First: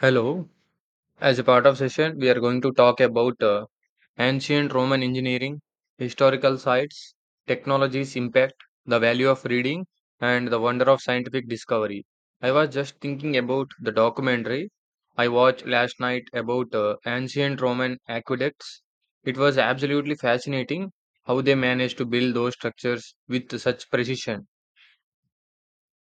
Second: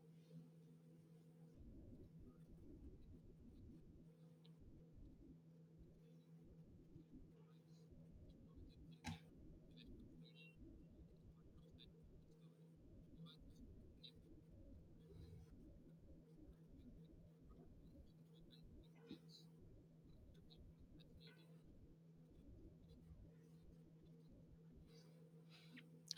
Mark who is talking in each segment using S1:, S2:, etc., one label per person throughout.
S1: Hello. As a part of session, we are going to talk about ancient Roman engineering, historical sites, technology's impact, the value of reading, and the wonder of scientific discovery. I was just thinking about the documentary I watched last night about ancient Roman aqueducts. It was absolutely fascinating how they managed to build those structures with such precision.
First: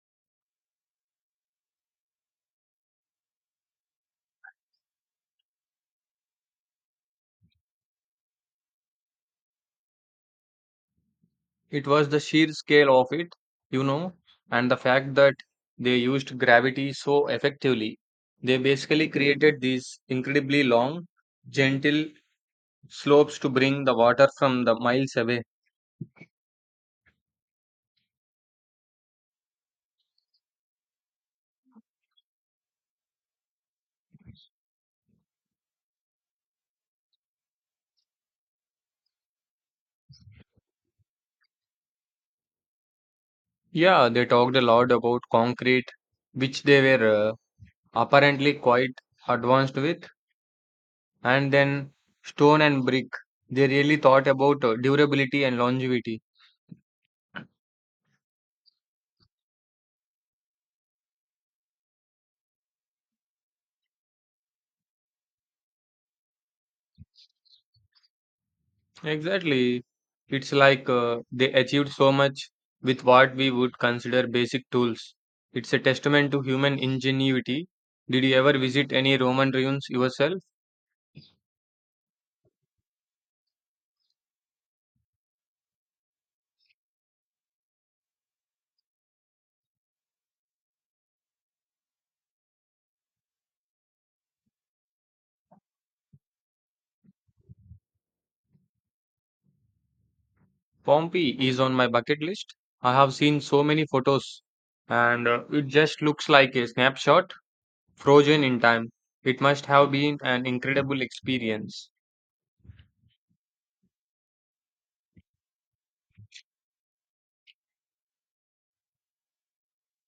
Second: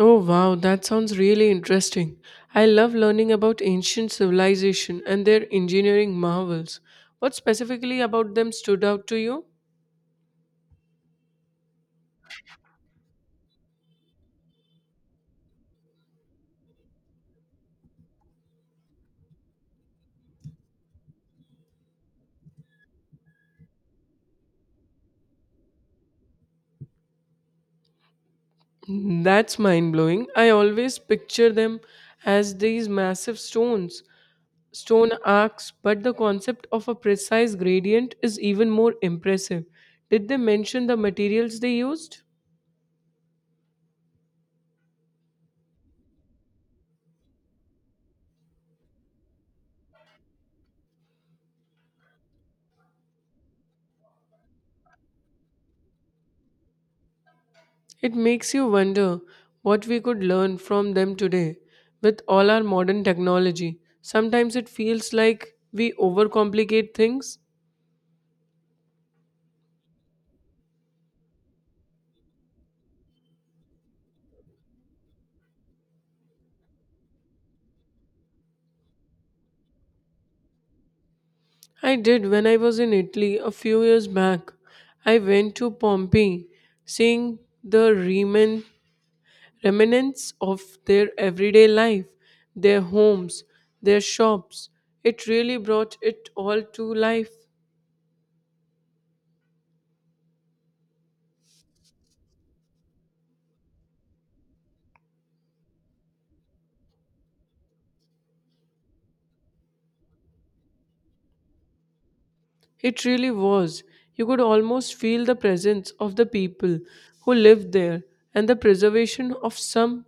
S2: Oh wow, that sounds really interesting. I love learning about ancient civilization and their engineering marvels. What specifically about them stood out to you?
S1: It was the sheer scale of it, you know, and the fact that they used gravity so effectively. They basically created these incredibly long, gentle slopes to bring the water from the miles away.
S2: That's mind blowing. I always picture them as these massive stones, stone arcs, but the concept of a precise gradient is even more impressive. Did they mention the materials they used?
S1: Yeah, they talked a lot about concrete, which they were apparently quite advanced with, and then stone and brick. They really thought about durability and longevity.
S2: It makes you wonder what we could learn from them today with all our modern technology. Sometimes it feels like we overcomplicate things.
S1: Exactly. It's like they achieved so much with what we would consider basic tools. It's a testament to human ingenuity. Did you ever visit any Roman ruins yourself?
S2: I did when I was in Italy a few years back. I went to Pompeii, seeing the remnants of their everyday life, their homes, their shops. It really brought it all to life.
S1: Pompeii is on my bucket list. I have seen so many photos, and it just looks like a snapshot frozen in time. It must have been an incredible experience.
S2: It really was. You could almost feel the presence of the people who lived there, and the preservation of some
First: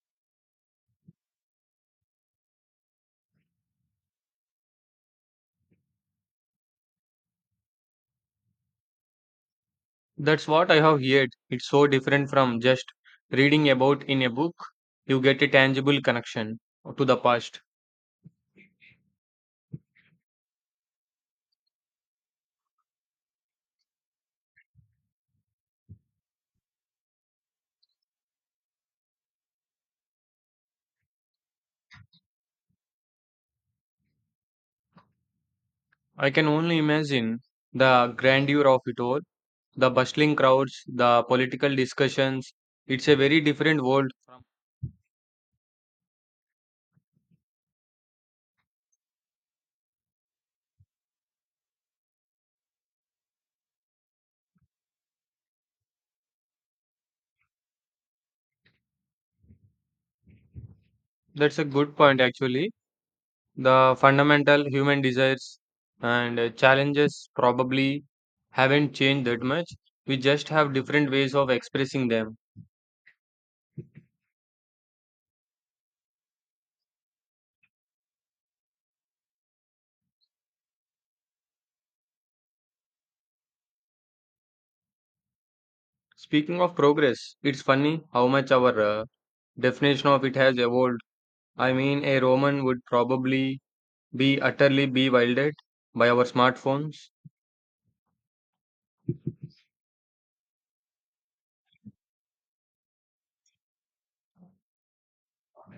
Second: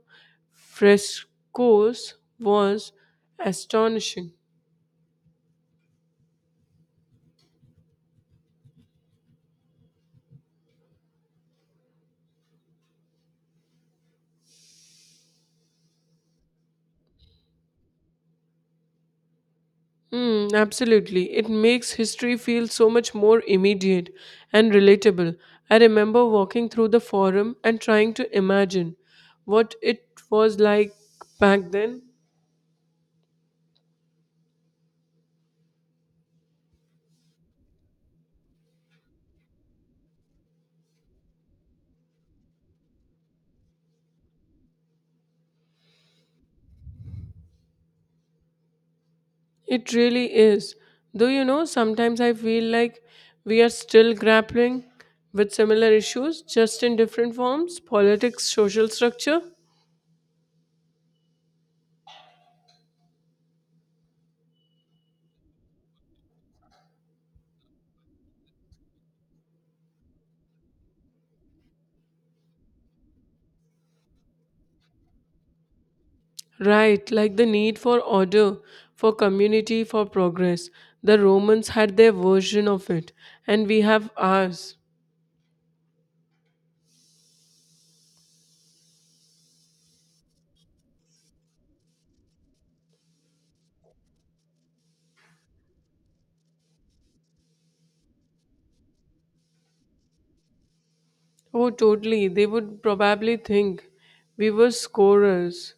S2: frescoes was astonishing.
S1: That's what I have heard. It's so different from just reading about in a book. You get a tangible connection to the past.
S2: Mm, absolutely. It makes history feel so much more immediate and relatable. I remember walking through the forum and trying to imagine what it was like back then.
S1: I can only imagine the grandeur of it all, the bustling crowds, the political discussions. It's a very different world.
S2: It really is. Though you know, sometimes I feel like we are still grappling with similar issues, just in different forms politics, social structure.
S1: That's a good point, actually. The fundamental human desires and challenges probably haven't changed that much. We just have different ways of expressing them.
S2: Right, like the need for order, for community, for progress. The Romans had their version of it, and we have ours.
S1: Speaking of progress, it's funny how much our definition of it has evolved. I mean, a Roman would probably be utterly bewildered by our smartphones.
S2: Oh, totally. They would probably think we were scorers.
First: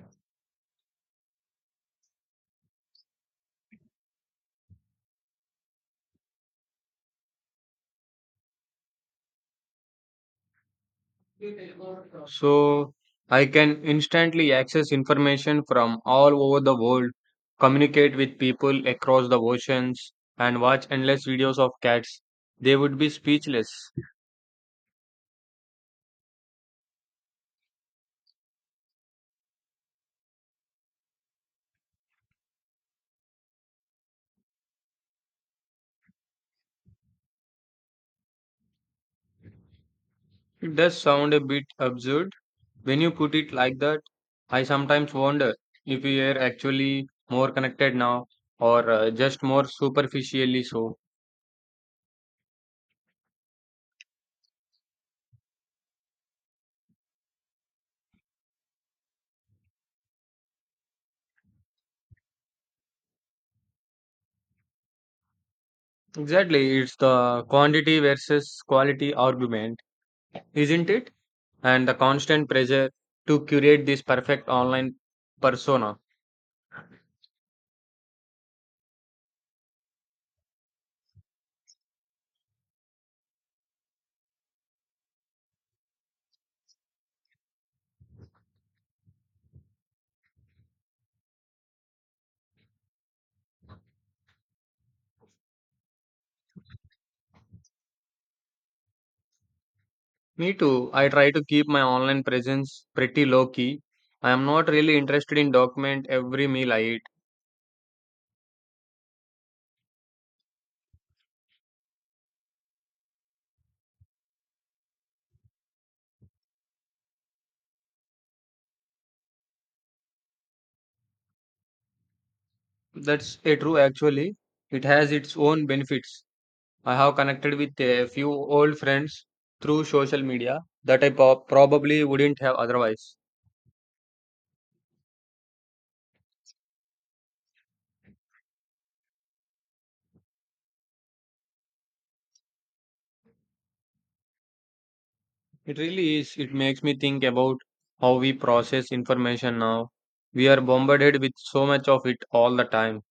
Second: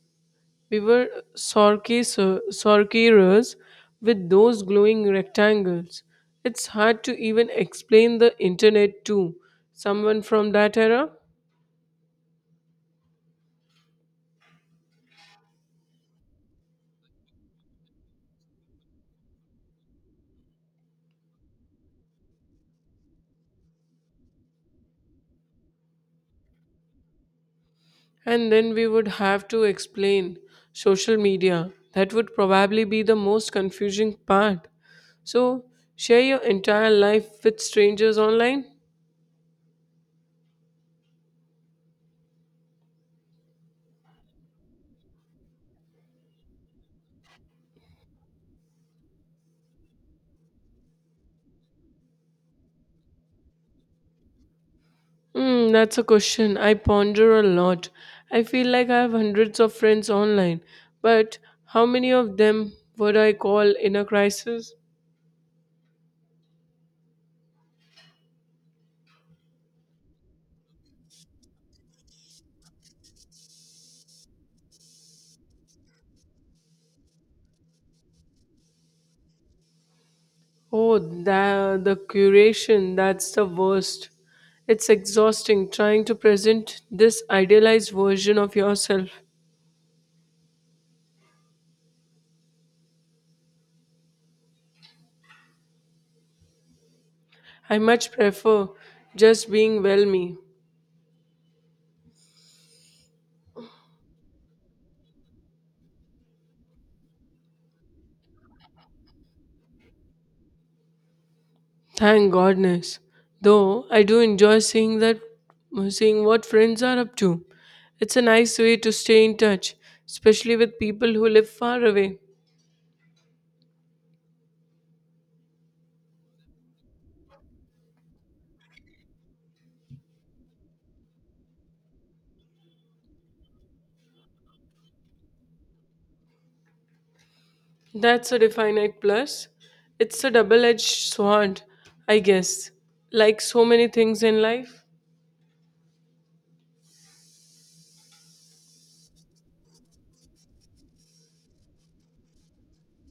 S2: We were sorcerers with those glowing rectangles. It's hard to even explain the internet to someone from that era.
S1: So I can instantly access information from all over the world, communicate with people across the oceans, and watch endless videos of cats. They would be speechless.
S2: And then we would have to explain social media. That would probably be the most confusing part. So, share your entire life with strangers online?
S1: It does sound a bit absurd when you put it like that. I sometimes wonder if we are actually more connected now or just more superficially so.
S2: Hmm, that's a question I ponder a lot. I feel like I have hundreds of friends online, but how many of them would I call in a crisis?
S1: Exactly, it's the quantity versus quality argument, isn't it? And the constant pressure to curate this perfect online persona.
S2: Oh, the curation, that's the worst. It's exhausting trying to present this idealized version of yourself. I much prefer just being well me.
S1: Me too, I try to keep my online presence pretty low key. I am not really interested in document every meal I eat.
S2: Thank goodness. Though I do enjoy seeing what friends are up to. It's a nice way to stay in touch, especially with people who live far away.
S1: That's a true actually. It has its own benefits. I have connected with a few old friends through social media that probably wouldn't have otherwise.
S2: That's a definite plus. It's a double-edged sword, I guess. Like so many things in life.
S1: It really is. It makes me think about how we process information now. We are bombarded with so much of it all the time.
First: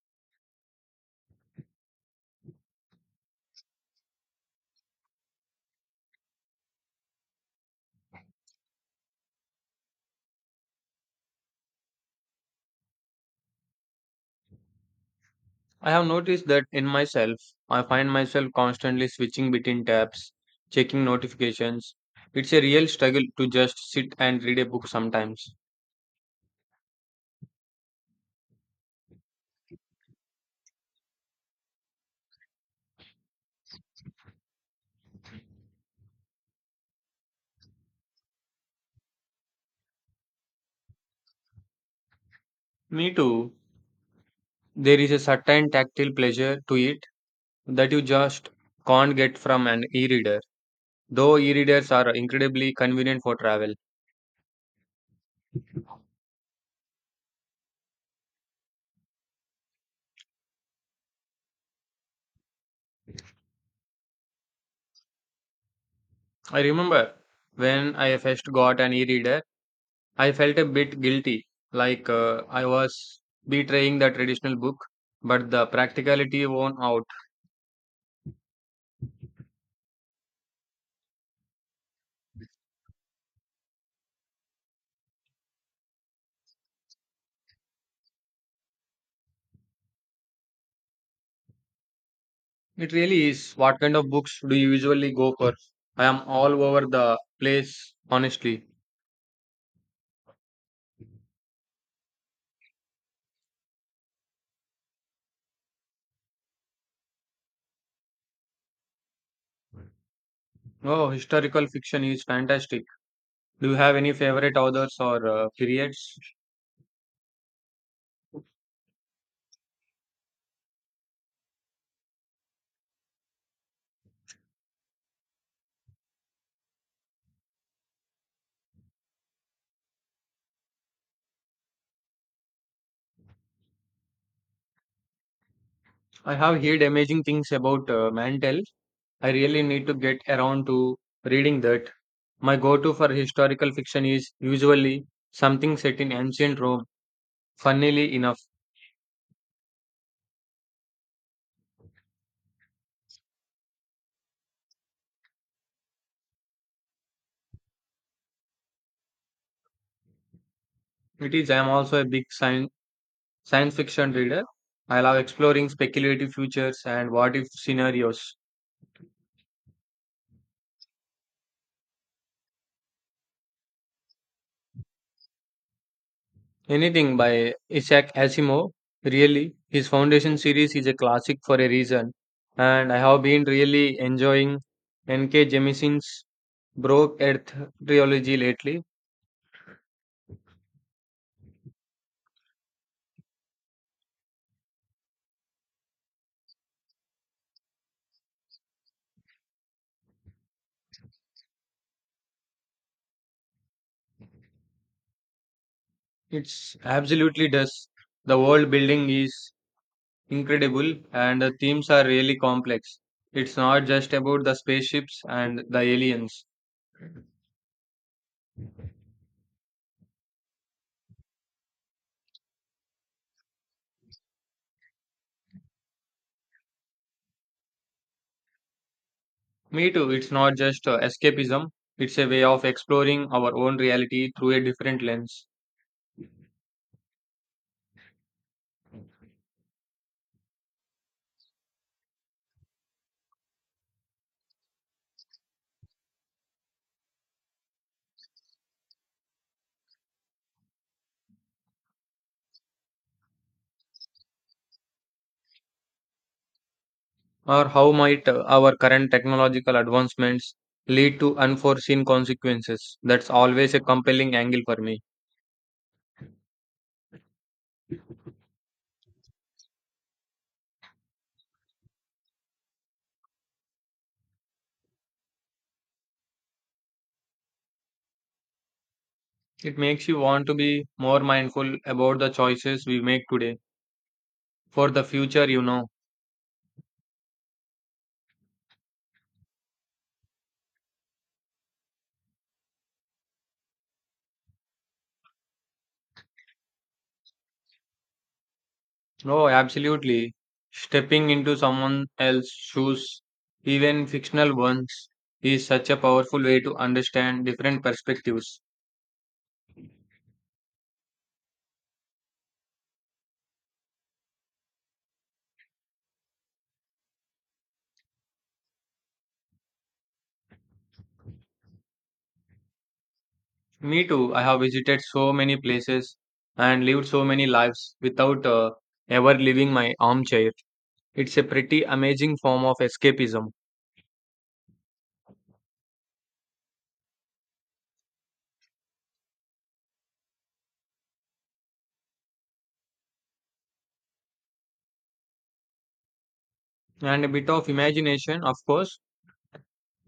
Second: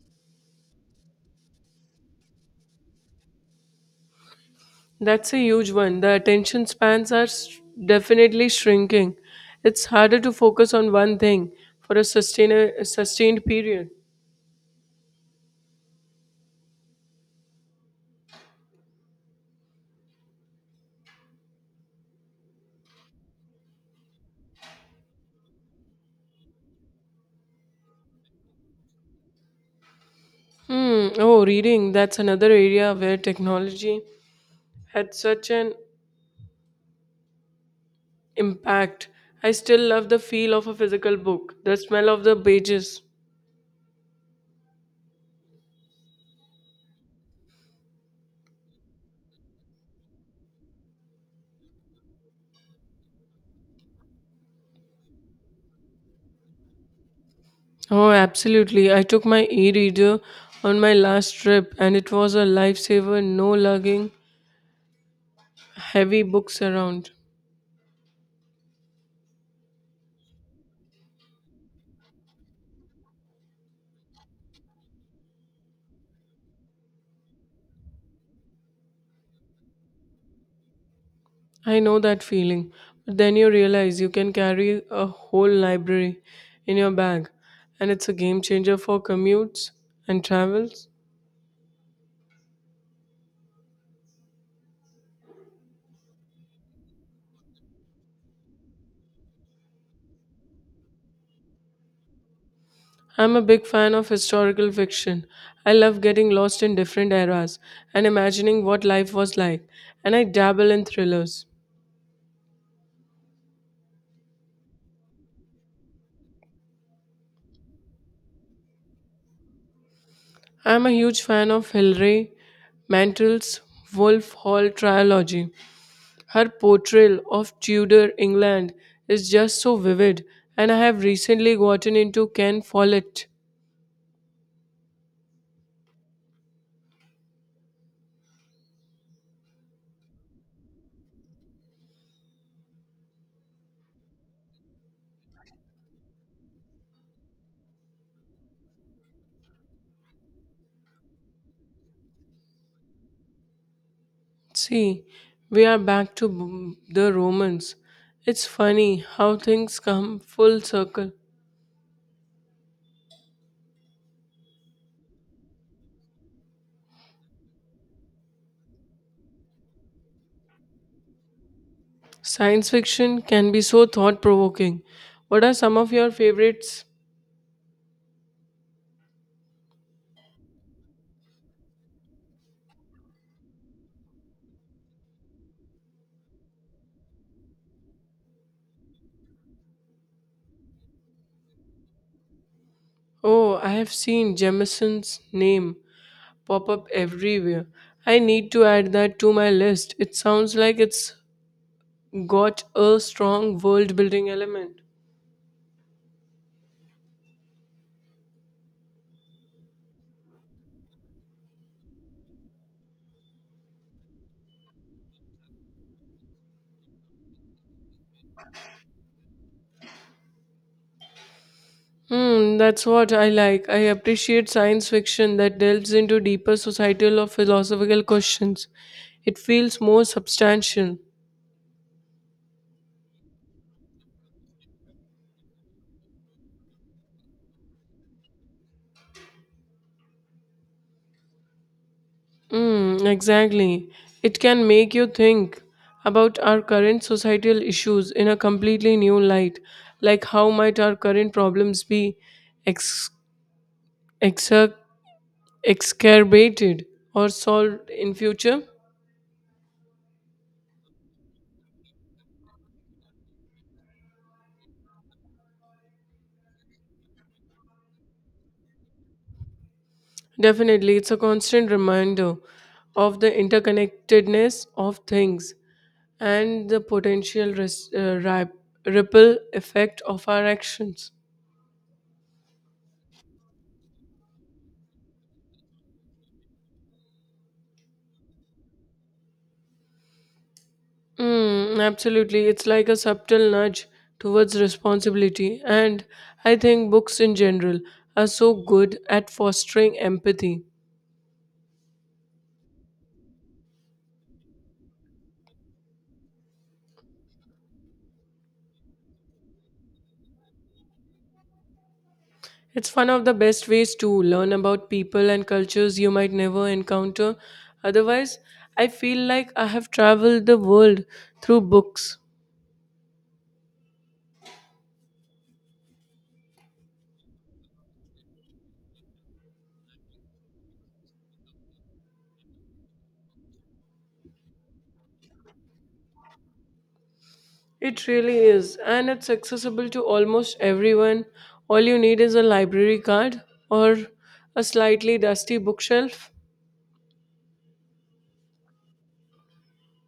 S2: That's a huge one. The attention spans are definitely shrinking. It's harder to focus on one thing for a sustained period.
S1: I have noticed that in myself, I find myself constantly switching between tabs, checking notifications. It's a real struggle to just sit and read a book sometimes.
S2: Hmm. Oh, reading. That's another area where technology had such an impact. I still love the feel of a physical book, the smell of the pages.
S1: Me too. There is a certain tactile pleasure to it that you just can't get from an e reader, though e readers are incredibly convenient for travel.
S2: Oh, absolutely. I took my e reader on my last trip, and it was a lifesaver no lugging heavy books
S1: I
S2: around.
S1: remember when I first got an e reader, I felt a bit guilty, like I was betraying the traditional book, but the practicality won out.
S2: I know that feeling. But then you realize you can carry a whole library in your bag, and it's a game changer for commutes and travels.
S1: It really is. What kind of books do you usually go for? I am all over the place, honestly.
S2: I'm a big fan of historical fiction. I love getting lost in different eras and imagining what life was like, and I dabble in
S1: Oh,
S2: thrillers.
S1: historical fiction is fantastic. Do you have any favorite authors or periods?
S2: I'm a huge fan of Hilary Mantel's Wolf Hall trilogy. Her portrayal of Tudor England is just so vivid, and I have recently gotten into Ken Follett.
S1: I have heard amazing things about Mantel. I really need to get around to reading that. My go to for historical fiction is usually something set in ancient Rome. Funnily enough,
S2: See, we are back to the Romans. It's funny how things come full circle.
S1: it is. I am also a big science fiction reader. I love exploring speculative futures and what if scenarios.
S2: Science fiction can be so thought provoking. What are some of your favorites?
S1: Anything by Isaac Asimov, really. His Foundation series is a classic for a reason, and I have been really enjoying N.K. Jemison's Broke Earth trilogy lately.
S2: Oh, I have seen Jemisin's name pop up everywhere. I need to add that to my list. It sounds like it's got a strong world building element.
S1: It's absolutely does. The world building is incredible, and the themes are really complex. It's not just about the spaceships and the aliens.
S2: Hmm, that's what I like. I appreciate science fiction that delves into deeper societal or philosophical questions. It feels
S1: Me
S2: more
S1: too, it's not just
S2: substantial.
S1: escapism, it's a way of exploring our own reality through a different lens.
S2: Mm, exactly. It can make you think about our current societal issues in a completely new light, like how might our current problems be ex- exer- exacerbated or
S1: Or
S2: solved
S1: how
S2: in
S1: might
S2: future?
S1: our current technological advancements lead to unforeseen consequences? That's always a compelling angle for me.
S2: Definitely, it's a constant reminder of the interconnectedness of things and the potential ripple
S1: It
S2: effect
S1: makes you
S2: of our
S1: want to be
S2: actions.
S1: more mindful about the choices we make today for the future, you know.
S2: Mm, absolutely. It's like a subtle nudge towards responsibility. And I think books in general are so good at
S1: Oh,
S2: fostering
S1: absolutely.
S2: empathy.
S1: Stepping into someone else's shoes, even fictional ones, is such a powerful way to understand different perspectives.
S2: It's one of the best ways to learn about people and cultures you might never encounter. Otherwise, I feel like I have traveled the world through books.
S1: Me too, I have visited so many places and lived so many lives without ever leaving my armchair. It's a pretty amazing form of escapism
S2: It really is, and it's accessible to almost everyone. All you need is a library card or a slightly dusty bookshelf.
S1: and a bit of imagination, of course.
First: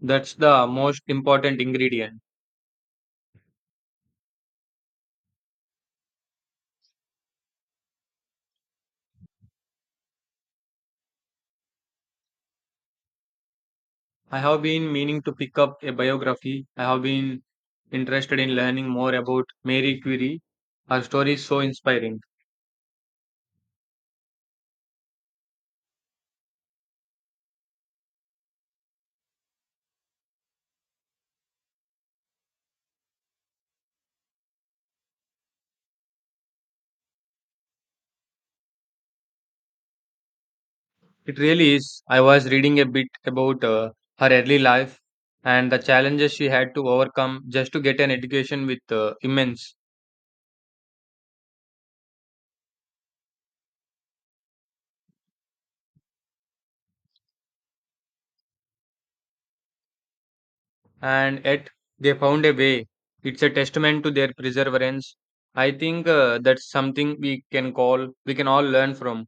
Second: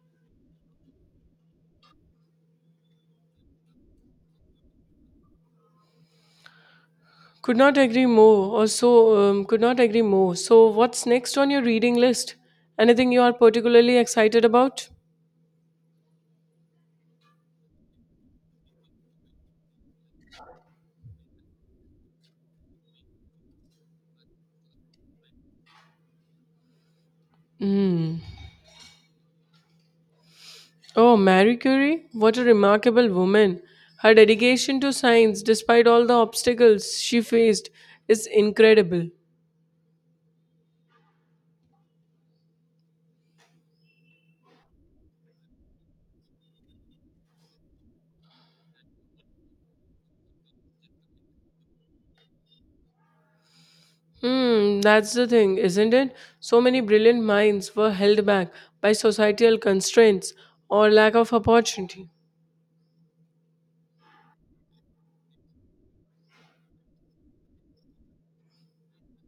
S1: That's the most important ingredient.
S2: Could not agree more, or so, could not agree more. So, what's next on your reading list? Anything you are particularly
S1: I
S2: excited
S1: have
S2: about?
S1: been meaning to pick up a biography. I have been interested in learning more about Mary Curie. Her story is so inspiring.
S2: Mm. Oh, Marie Curie? What a remarkable woman. Her dedication to science, despite all the obstacles she faced, is incredible.
S1: It really is. I was reading a bit about her early life and the challenges she had to overcome just to get an education with immense
S2: Hmm, that's the thing, isn't it? So many brilliant minds were held back by societal constraints or lack of
S1: and yet
S2: opportunity.
S1: they found a way. It's a testament to their perseverance. I think that's something we can all learn from.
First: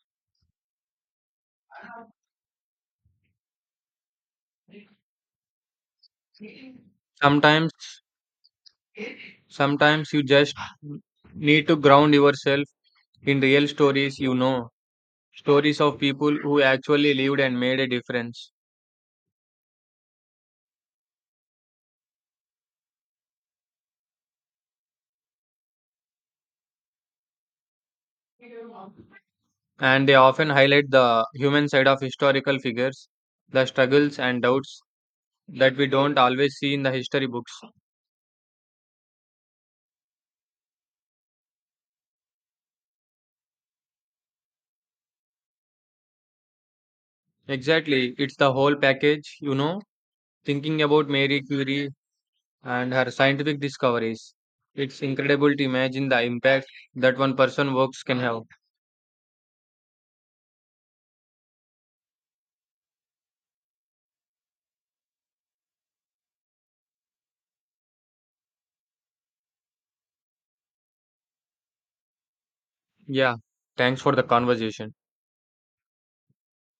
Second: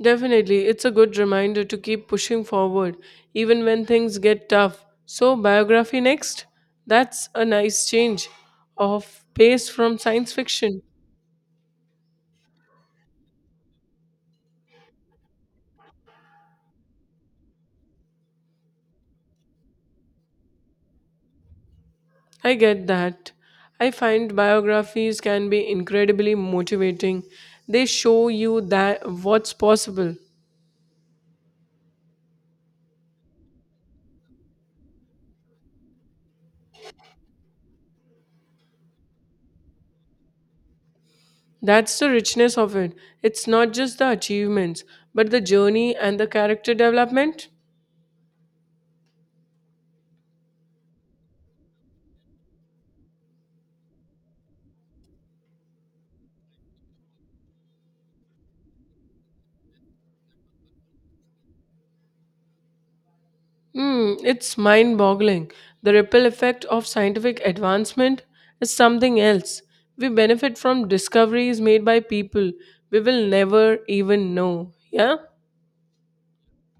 S2: Definitely, it's a good reminder to keep pushing forward even when things get tough. So, biography next? That's a
S1: Sometimes,
S2: nice change of pace from
S1: sometimes you
S2: science
S1: just
S2: fiction.
S1: need to ground yourself in real stories you know, stories of people who actually lived and made a difference.
S2: I get that. I find biographies can be incredibly motivating. They show you that what's
S1: And
S2: possible.
S1: they often highlight the human side of historical figures, the struggles and doubts that we don't always see in the history books.
S2: That's the richness of it. It's not just the achievements, but the journey and the character development.
S1: Exactly, it's the whole package, you know, thinking about Mary Curie, and her scientific discoveries. It's incredible to imagine the impact that one person works can have.
S2: Hmm, it's mind boggling. The ripple effect of scientific advancement is something else. We benefit from discoveries made by people we will
S1: Yeah,
S2: never
S1: thanks for the
S2: even know.
S1: conversation.
S2: Yeah?